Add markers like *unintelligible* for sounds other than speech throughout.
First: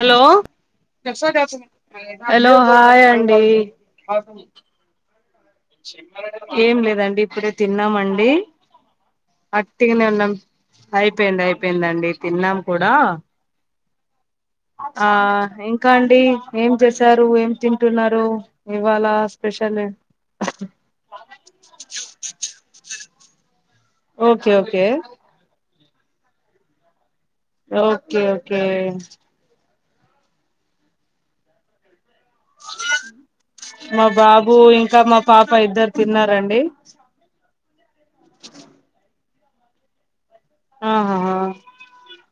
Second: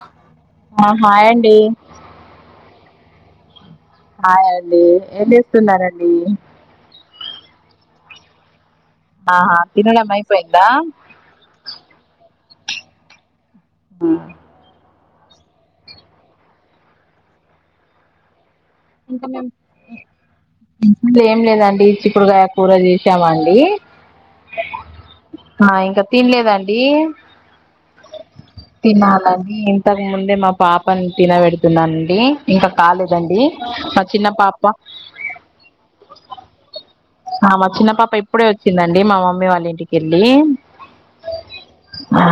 Hello ఆ! Hi అండి. Hello hi అండి హాయ్ అండి ఎం చేస్తున్నారు అండి ఏం లేదండి ఇప్పుడే తిన్నామ్ అండి ఆహా! అట్టిగానే తినడం ఉన్నాం అయిపోయిందా? అయి ఐపోయింది అయిపోయిందండి తిన్నాం కూడా ఆ ఆ ఇంకా అండి ఏం చేసారు ఏం తింటున్నారు ఇవాళ ఇంకా మేమ్ స్పెషల్ ఇంక ఏం లేదండి చిక్కుడుగయా కూర చేశామ్ అండి ఓకే ఓకే ఆ ఇంకా తినలేదండి ఓకే ఓకే తినాలని ఇంతకుముందే మా పాపని తినబెడుతున్నాండి ఇంకా కాలేదండి మా చిన్న బాబు పాప ఇంకా మా పాప ఇద్దరు తిన్నారండి ఆ మా చిన్న పాప ఇప్పుడే వచ్చిందండి మా మమ్మీ వాళ్ళ ఇంటికి కెళ్లి ఆహాహా ఆ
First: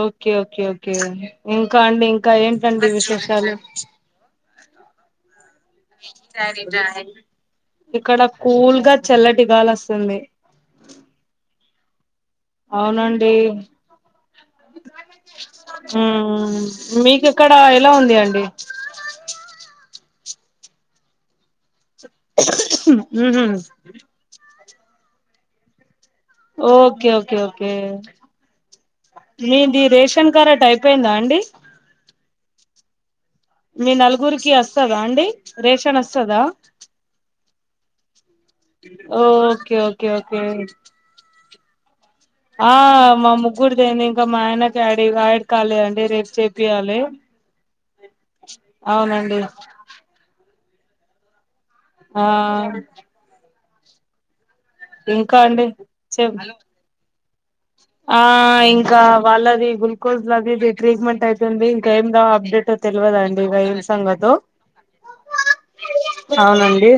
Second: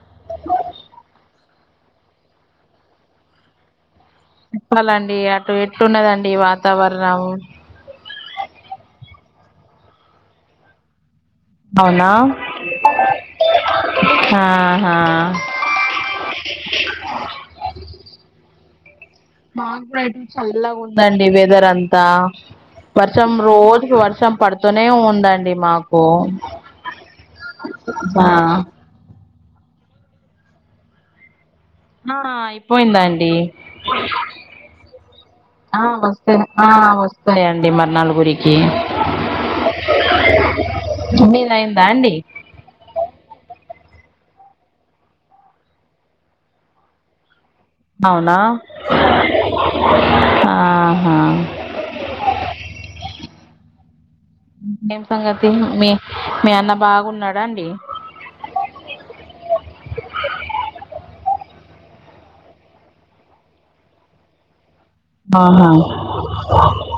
ఓకే ఓకే ఓకే అండి ఇంకా అండి ఇంకా ఏంటండి విశేషాలు ప్లాలండి అటు ఎట్టున్నదండి వాతావరణం ఇక్కడ కూల్ గా చల్లటిగాల్ వస్తుంది అవునా అవునండి హాహా ఉమ్ మీకక్కడ ఎలా ఉంది అండి మాసైడ్ చల్లగా ఉందండి వెదర్ అంతా తా మ్హు వర్షం రోజుకు వర్షం పడుతూనే ఉందండి మాకు ఓకే ఓకే ఓకే ఆ మీది రేషన్ కరట్ అయిపోయిందా అండి హా అయిపొయింది అండి మీ నలుగురికి వస్తదా అండి ఆ రేషన్ వస్తదా వస్తను ఆ వస్తాయండి మరి నలుగురి కి ఓ ఓకే ఓకే ఓకే మీది అయిందా అండి ఆ మా ముగ్గురుదియింది ఇంకా మా అయన ఆడ్ కాలే అండి రేపు చేయిపియాలి అవునా ఆహా ఆ ఏం ఇంకా సంగతి అండి మీ మీ చెప్ అన్న బాగున్నాడాండి ఆ ఇంకా వాళ్ళది గుల్ కోజ్ లదిది ట్రీట్మెంట్ అయితుంది ఇంకా ఏమి అప్డేట్ అవు తెలువదండి ఇగ ఏం సంగతో ఆహా అవునండి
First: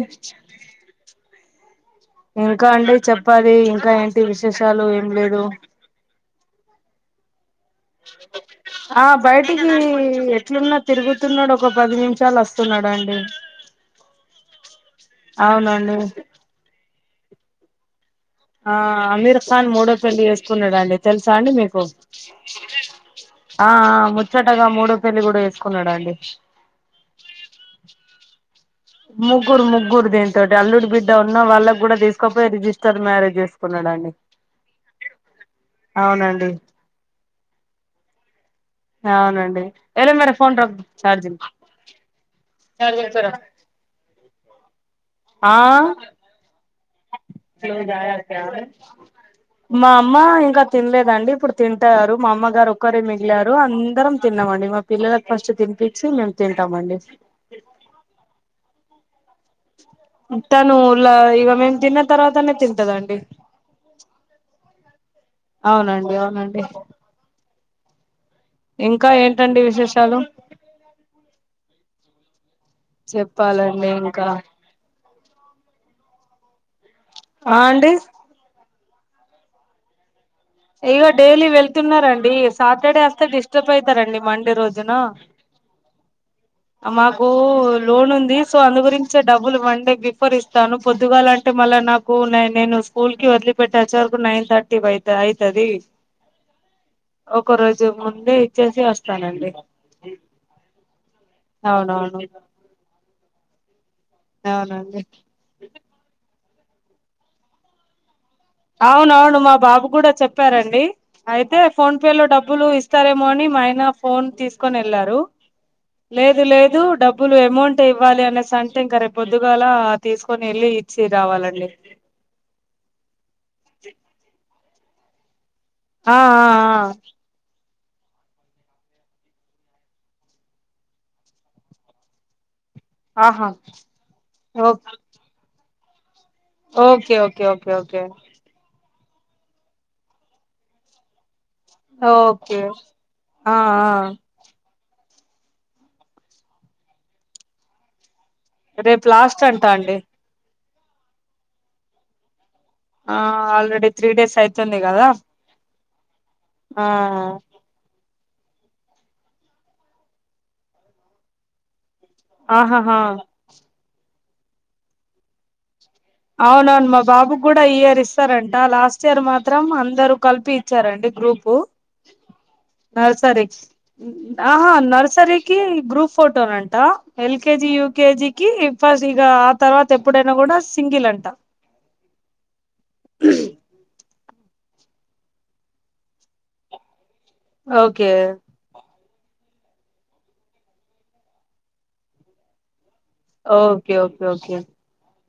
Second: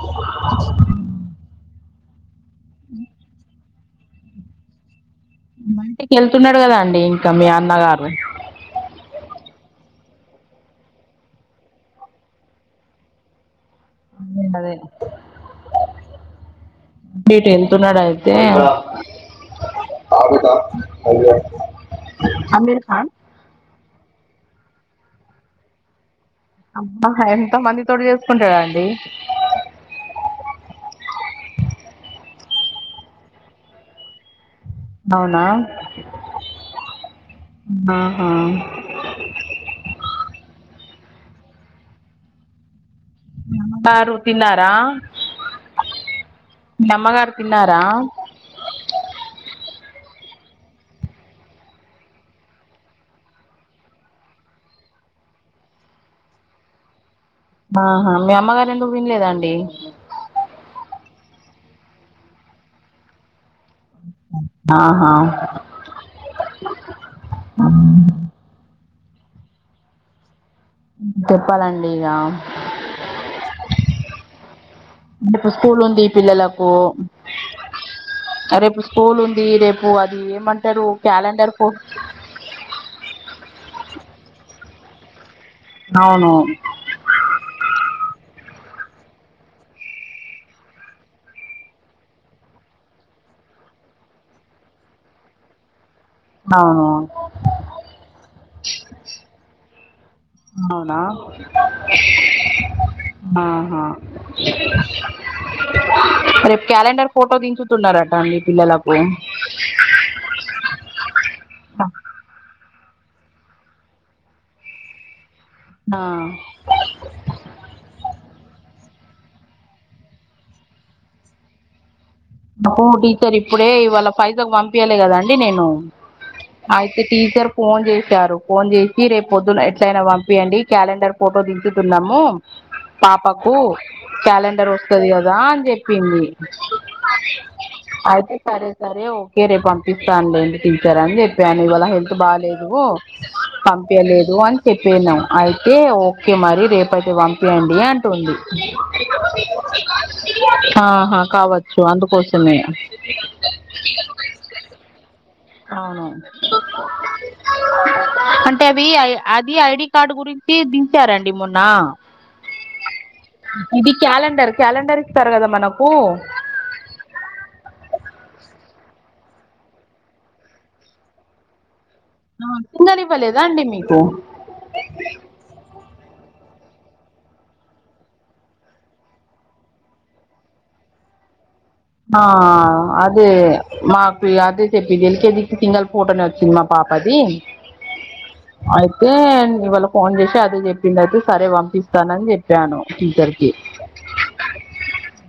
ఇంకా అండి చెప్పాలి ఇంకా ఏంటి విశేషాలు ఏం లేదు ఇట్ల ఎళ్తున్నాడు కదా అండి ఇంకా మీ అన్నగారు పిట్టా ఆ బయటికి ఎట్లున్నా తిరుగుతున్నడు ఒక పది నిమిషాలు వస్తున్నాడండి అదే అవునండి ఎట్ ఏళ్తున్నాడండి ఆ అమీర్ఖాన్ మూడో పెళ్లి చేసుకున్నడండి తెలుసా అండి మీకు అమీర్ ఖాన్ ఆ ఆ ముచ్చటగా మూడో పెళ్లి కూడా చేసుకున్నాడండి అబ్బా అమ్ ఎంత మందితోటి చేసుకుంటడండి ము ముగ్గురు ముగ్గురు దీనితోటి అల్లుడి బిడ్డ ఉన్న వాళ్ళకి కూడా తీసుకపోయి రిజిస్టర్ మ్యారేజ్ చేసుకున్నడండి అవునా ఆహా అవునండి ఎలో మేర ఫోన్ రక్ చార్జింగ్ బారు తిన్నారా మీ అమ్మగారు తిన్నారా ఈరోజు తేవాలి తేవలేదు మా అమ్మ ఇంకా తినలేదండి ఇప్పుడు తింటారు మా అమ్మ గారు ఒక్కరు మిగిలారు అందరం తిన్నామండి మా పిల్లలకు ఫస్ట్ తినిపించి మేము తింటామండి ఆహా మీ అమ్మగారు ఎందుకు తినలేదండి తాను ముళ్ల ఇగ మేము తిన్న తర్వాతనే తింటదండి ఆహా అవునండి అవునండి ఇంకా ఏంటండి విశేషాలు చెప్పాలండి ఇగ చెప్పాలండి ఇంకా ఇప్పుడు స్కూల్ ఉంది పిల్లలకు ఆ అండి రేపు స్కూల్ ఉంది రేపు అది ఏమం ఇగ డైలీ వెళ్తున్నారండి సాటర్డే వస్తే డిస్టర్బ్ అయితారండి మండే రోజున అవును మాకు లోన్ ఉంది సో అందు గురించె డబ్బులు వన్ డే బి ఫోర్ ఇస్తాను పొద్దుగాలంటే మళ్ళా నాక్ కు నై నేను స్కూల్ కి వదిలిపెట్టి వచ్చే వరకు నైన్ థర్టీ అయి అయితది అవునవును ఒక రోజు ముందే ఇచ్చేసి వస్తానండి అవునా అవునవును ఆహా అవునండి రేపు క్యాలెండర్ ఫోటో దించుతున్నరట అండి పిల్లలకు అవునవును మా బాబు కూడా చెప్పారండి అయితే ఫోన్ పే లో డబ్బులు ఇస్తారేమో అని మా ఆయన ఫోన్ తీసుకొని వెళ్లారు ఆ లేదు లే దు డబ్బులు అమౌంట్ ఇవ్వాలి అనేసి అంటే ఇంకా రేపు పొద్దుగాల తీసుకొని వెళ్ళి ఇచ్చి రావాలండి నాకు టీచర్ ఇప్పుడే ఇవాళ పైసలు పంపియలె కదాండి నేను ఆ ఆ అయితే టీచర్ ఫోన్ చేసారు ఫోన్ చేసి రేపు పొద్దున ఎట్లయినా పంపియండి క్యాలెండర్ ఫోటో దించుతున్నాము ఆ ఆహా పాపకు క్యాలెండర్ ఓకే వస్తది కదా అని చెప్పింది ఓకే ఓకే ఓకే ఓకే అయితే సరే సరే ఓకే రేపు పంపిస్తను లేండి టీచర్ అని చెప్ పాను ఇవాళ హెల్త్ ఓకే బాలేదు ఆ ఆ పంపియలేదు అని చెపిన్నం అయితే ఓకే మరి రేపయితే పంపించండి అం టుంది రేపు లాస్ట్ అంట అండి ఆహా కావచ్చు అందుకోసమే ఆ ఆల్రెడీ త్రీ డేస్ అయితుంది కదా అవును ఆ అంటే అవి ఐ అది ఐడి కార్డు గురించి దించారండి మొన్న ఆహాహా ఇది క్యాలెండర్ క్యాలెండర్ ఇస్తారు కదా మనకు అవునవును మా బాబుకి కూడా ఈ ఇయర్ ఇస్తారంట లాస్ట్ ఇయర్ మాత్రం అందరు కలిపి వచ్చారండి గ్రూపు ఆ సింగల్ నర్సరీకి ఇవ్వలేదాండి మీకు ఆహా నర్సరీకి గ్రూప్ ఫోటోనంట ఎల్కేజి యూకేజికిి ఫస్ట్ ఇక ఆ తర్వాత ఎప్పుడైనా కూడా సింగిల్ అంట ఆ అదే మాకు అదే చెప్పిది ఎల్కేజీ కి సింగల్ ఫోటని వచ్చింది మాక్ పాపాది ఓకే అయితే ఇవాళ ఫోన్ చేసి అదే చెప్పింది అయితే సరే పంపిస్తానని చెప్ పాను టీచర్ కి ఓకే ఓకే ఓకే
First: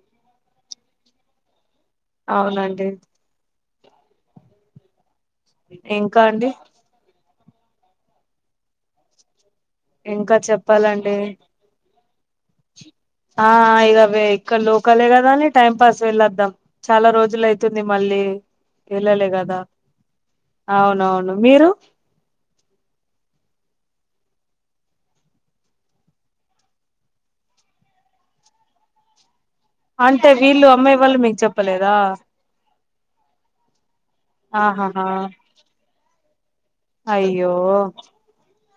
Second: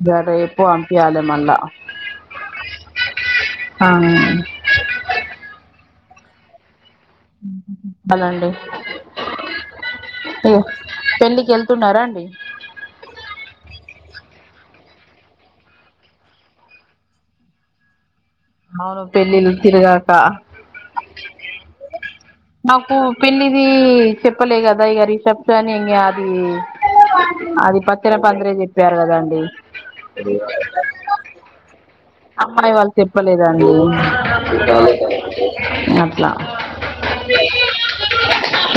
దర ఎపు వంపియాల మళ అవునండి ఆ ఇంకా అండి హలో అండీ ఇంకా ఇగో చెప్పాలండి పెళ్లికి ఎళ్ వెళ్తున్నారా అండి ఆ ఇదవే ఇక్క లోకలే కదా అని టైం పాస్ వెళ్ళొద్దాం చాలా రోజులు అయితుంది మళ్ళీ అవును వెళ్ళలే పెళ్ళిల్ కదా తిరుగాక అవునవును మీరు నాకు పెళ్ళిది చెప్పలే కదా ఇక రిషబ్స్ అని ఇం అది అది పత్తేర పందిరె చెప్పారు కదండి అంటే వీళ్ళు అమ్మాయి వాళ్ళు మీకు చెప్పలేదా అమ్మాయి వాళ్ళు చెప్పలేదండి ఆహాహా అట్లా *inaudible* అయ్యో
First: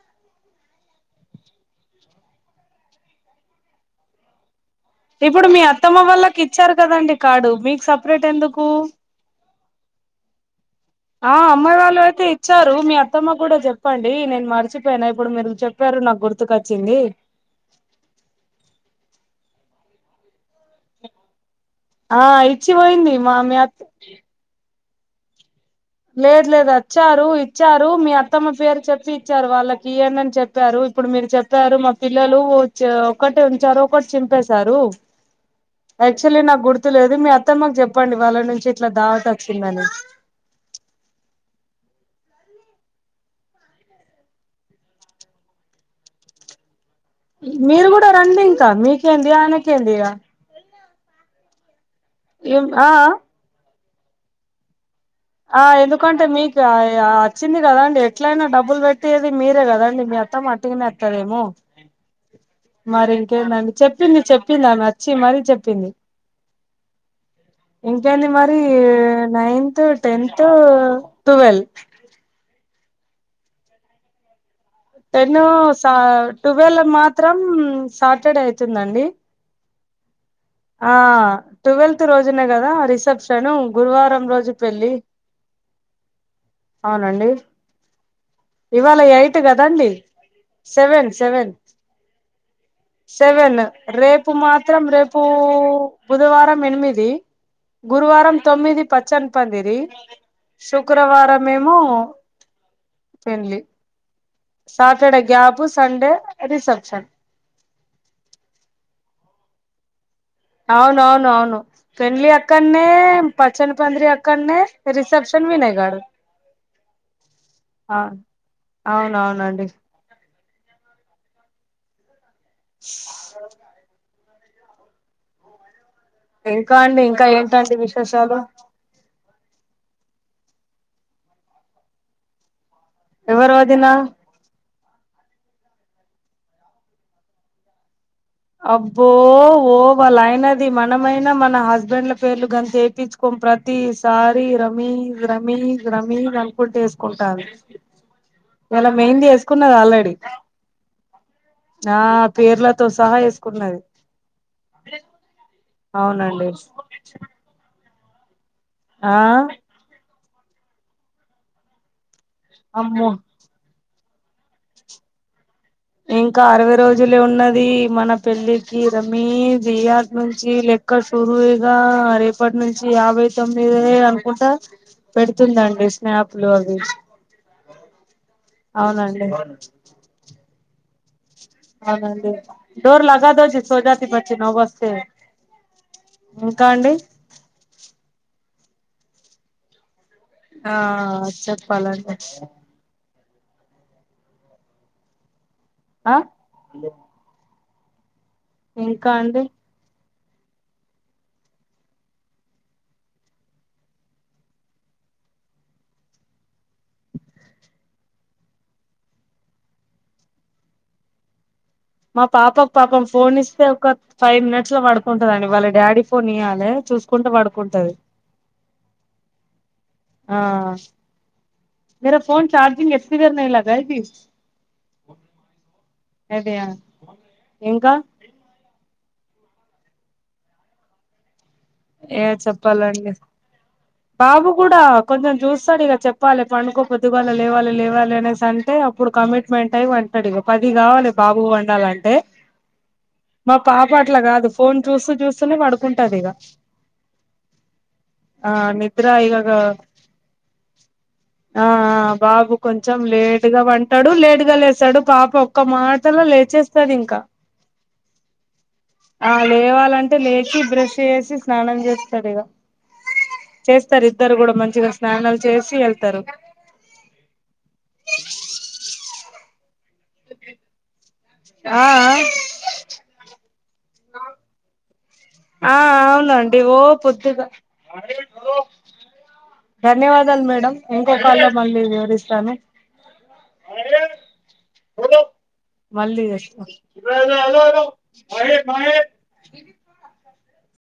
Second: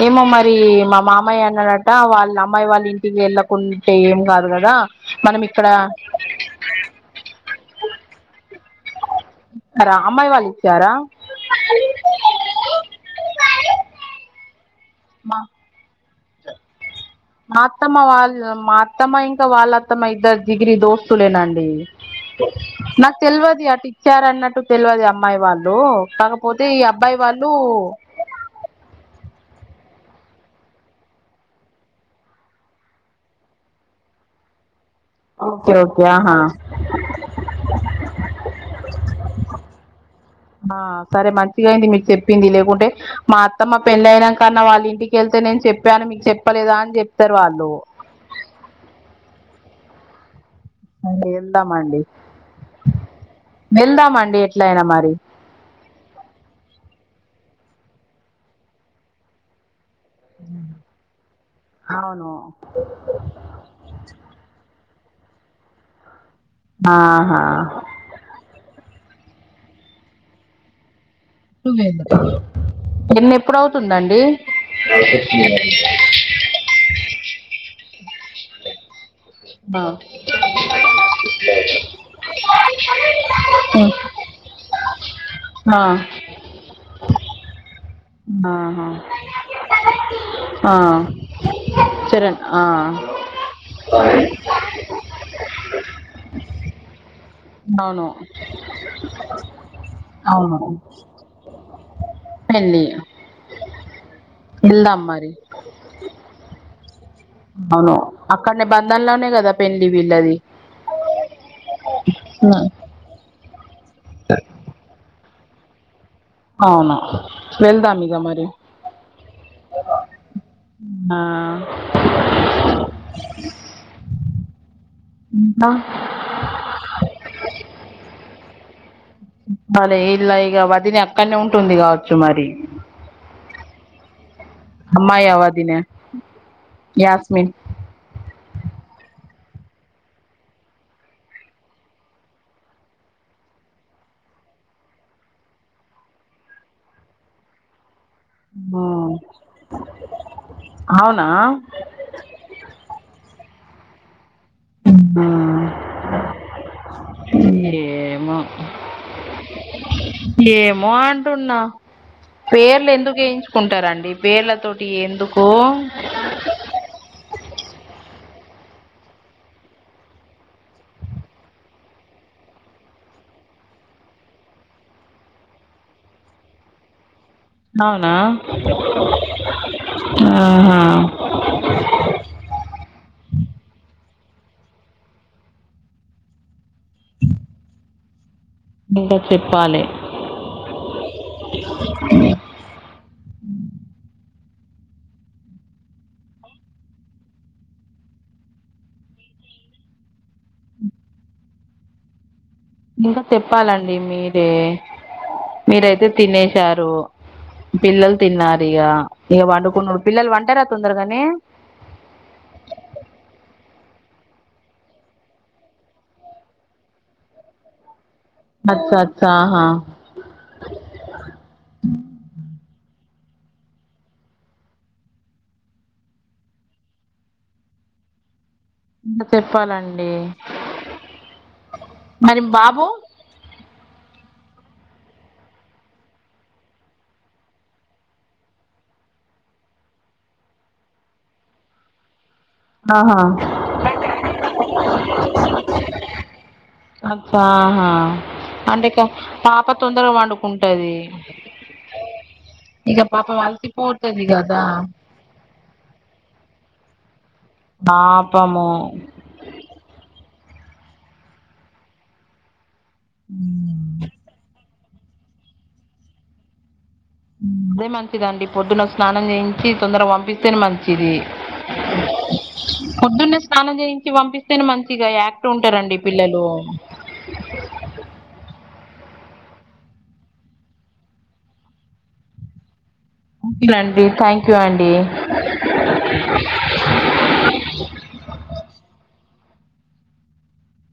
ఏమో మరి మా మామయ అన్నడాట వాళ్ళ అమ్మాయి వాళ్ళ ఇంటికి వెళ్ళకుంటే ఏం కాదు కదా మనం ఇప్పుడు మీ ఇక్కడ అత్తమ్మ వాళ్ళకి ఇచ్చారు కదండి కార్డు మీకు సపరేట్ ఎందుకు ర అమ్మాయి వాళ్ళు ఇచ్చారా ఆ అమ్మాయి వాళ్ళు అయితే ఇచ్చారు మీ అత్తమ్మ కూడా చెప్పండి నేను మర్చిపోయినా ఇప్పుడు మా మీరు చెప్ ప్పారు నాకు గుర్తుకు వచ్చింది మా అత్తమ్మ వాళ్ళ మా అత్తమ్మ ఇంకా వాళ్ళ అత్తమ్మ ఇద్దరు జిగిరి దోస్తులేనండి ఆ ఇచ్చి పోయింది నాకు మా మీ తెలియదు అత్ అటు ఇచ్చారన్నట్టు తెలియదు అమ్మాయి వాళ్ళు కాకపోతే ఈ అబ్బాయి వాళ్ళు తమ పేరు చెప్పి ఇచ్చారు వాళ్ళకి ఈయండి అని చెప్పారు ఇప్పుడు మీరు చెప్పారు మా పిల్లలు ఒకటే ఉంచారు ఒకటి చింపేసారు ఓకే ఓకే ఆహా యాక్చువల్లీ నాకు గుర్తు లేదు మీ అత్తమ్మకు చెప్పండి వాళ్ళ నుంచి ఇట్లా దావత వచ్చిందని ఆ సరే మంచిగా అయింది మీకు చెప్పింది లేకుంటే మా అత్తమ్మ పెళ్ళ అయినంకన్నా వాళ్ళ ఇంటికెళ్తే నేను చెప్పాను మీకు చెప్పలేదా అని చెప్ప మీరు కూడా రండి ఇంకా మీకేందిఆయనకేంది ఇగ ఇంగ వెళ్దా మండి ఎం ఆ ఆ బెళ్దామ్ అండీ ఎట్లా అయినా మరి ఆ ఎందుకంటే మీకు అ అచ్చింది కదా అండీ ఎట్లైనా డబ్బులు పెట్టేది మీరే కదా అండీ మీ అత్తమ్మ ట్టిగనే అత్తదేమో అవును మరి ఇంకేంది అండీ చెప్పింది చెప్పింది ఆమె అచ్చి మరి చెప్పింది ఆహా కేంది మరి నైన్త్ టెన్త్ ఉ టెన్నేప్పుడు అవుతుంది అండీ టెన్ సా ట్వెల్వ్ మాత్రం సాటర్డే అయితుంది అండీ బావ్ ఆ ట్వెల్త్ రోజునే గదా రిసెప్షను గురువారం రోజు పెళ్ళి హ అవునండి ఆహా ఇవాళ ఎయిట్ కదా అండీ ఆ సెవెన్ సెవెన్ చరణ్ ఆ సెవెన్ రేపు మాత్ త్రం రేపు బుధవారం ఎనిమిది అవును. గురువారం తొమ్మిది పచ్చన్ పందిరి శుక్రవారం మెమో హళ్లియో పెండ్లి సాటర్డే మరి. గ్యాబు సండే రిసెప్షన్ అవును అక్కడనే బంధంలోనే కదా పెండ్లి వీళ్ళది అవునవును అవును పెండ్లీ హ్మ్. అక్కన్నే పచ్చని పందిరి అక్కడన్నే రిసెప్షన్ వినయ్ గాడు అవునా ఆ వెళ్దాం ఇగ మరి అవునవునండి ఉమ్ నా స్ ఇంకా ఇంకా అండి ఇంకా ఏంటండీ విశేషాలు భలే ఈల్లా ఇగ వదిన అక్కడనే ఉంటుంది కావచ్చు మరి ఎవరు వదిన అమ్మాయ వదిన యాస్మిన్ అబ్బో ఓ వాళ్ళ అయనది మనమైనా మన హస్బెండ్ల పేర్లు గంత ఎపిచ్చు కోం ప్రతీసారి రమీర్ రమీర్ రమీర్ అనుకుంటూ వేసుకుంటాంది ఇవాళ హ్మ్. మెహెందీ ఏసుకున్నది ఆల్రెడీ అవునా! ఆ పేర్లతో సహా ఏసుకున్నది *unintelligible* అవునండి ఆ ఏమో ఆ ఏమో అంటున్నా పేర్లు అమ్మో ఎందుకు ఏయించ్ కుంటారండి పేర్లతోటి ఏందుకో ఇంకా అరవై రోజులే ఉన్నది మన పెళ్ళికి రమీర్ ఇయాట్ నుంచి లె క షురూయేగా రేపటి నుంచి యాభై తొమ్మిదే అనుకుంటా పెడుతుందండీ స్నాప్ లు అవి అవునా అవునండి ఆహా అవునండీ డోర్ లాగాదోషి సో జాతి బచ్చి నవ్ వస్తే ఇంకా అండీ నింకా చెప్పాలె ఆ చెప్పాలండి ఆ ఇంకా అండి ఇంకా తెప్పాలండి మీరే మీరైతే తినేశార్ రు పిల్లలు తిన్నారు ఇగ ఇగ పండుకొనుడు పిల్లలు పంటారా తొందరగానే మా పాపకు పాపం ఫోన్ ఇస్తే ఒక ఫైవ్ మినిట్స్ లో పడుకుంటదండి వాళ్ళ డాడీ ఫోన్ ఇయ్యాలి చూసుకుంటే పడుకుంటది అచ్చచ్చా హా ఆ జరా ఫోన్ చార్జింగ్ ఎత్తి దేర్నాయె లాగాయె కి యగియా ఇంకా ఇంగ చెప్పాలండి ఏ మరి బాబు చెప్పాలండి బాబు కూడా కొంచెం చూస్తాడు ఇగ చెప్పాలి పండుకో పొద్దుగాల లేవాలి లేవాలి అనేసి అంటే ఇప్పుడు కమిట్మెంట్ అయి వంటాడు ఇగ పది కావాలి బాబుకు పండాలంటే ఆహా మా పాప అట్లా కాదు ఫోన్ చూస్తూ చూస్తూనే పడుకుంటాది ఇగ అబ్బా ఆహా అంటేక నిద్ర ఇక పాప తొందరగా పండుకుంటది ఆ ఆ బాబు కొంచెం లేటుగా పంటాడు అలసిపోతది లేటుగా కదా లేస్తాడు పాప ఒక మాటలో లేచేస్తాది ఇంక పాపము ఆ లేవాలంటే లేచి బ్రష్ చేసి స్నానం చేస్తాడు ఇగ చేస్తారు ఇద్దరు కూడా మంచిగా స్నానాలు చేసి వెళ్తారు అదే మంచిదండి పొద్దున స్నానం చేయించి తొందరగా పంపిస్తేనే మంచిది ఆ ఆ పొద్దునే స్నానం చేయించి పంపిస్తేనే మంచిగా యాక్ట్ ఆ ఉంటారండి పిల్లలు అవునండి ఓ పొద్దుగా ధన్యవాదాలు మేడం ఇంకొకలో మళ్ళీ వివరిస్తాను ఉ అండి థాంక్యూ అండి మళ్ళీ తెచ్చుకో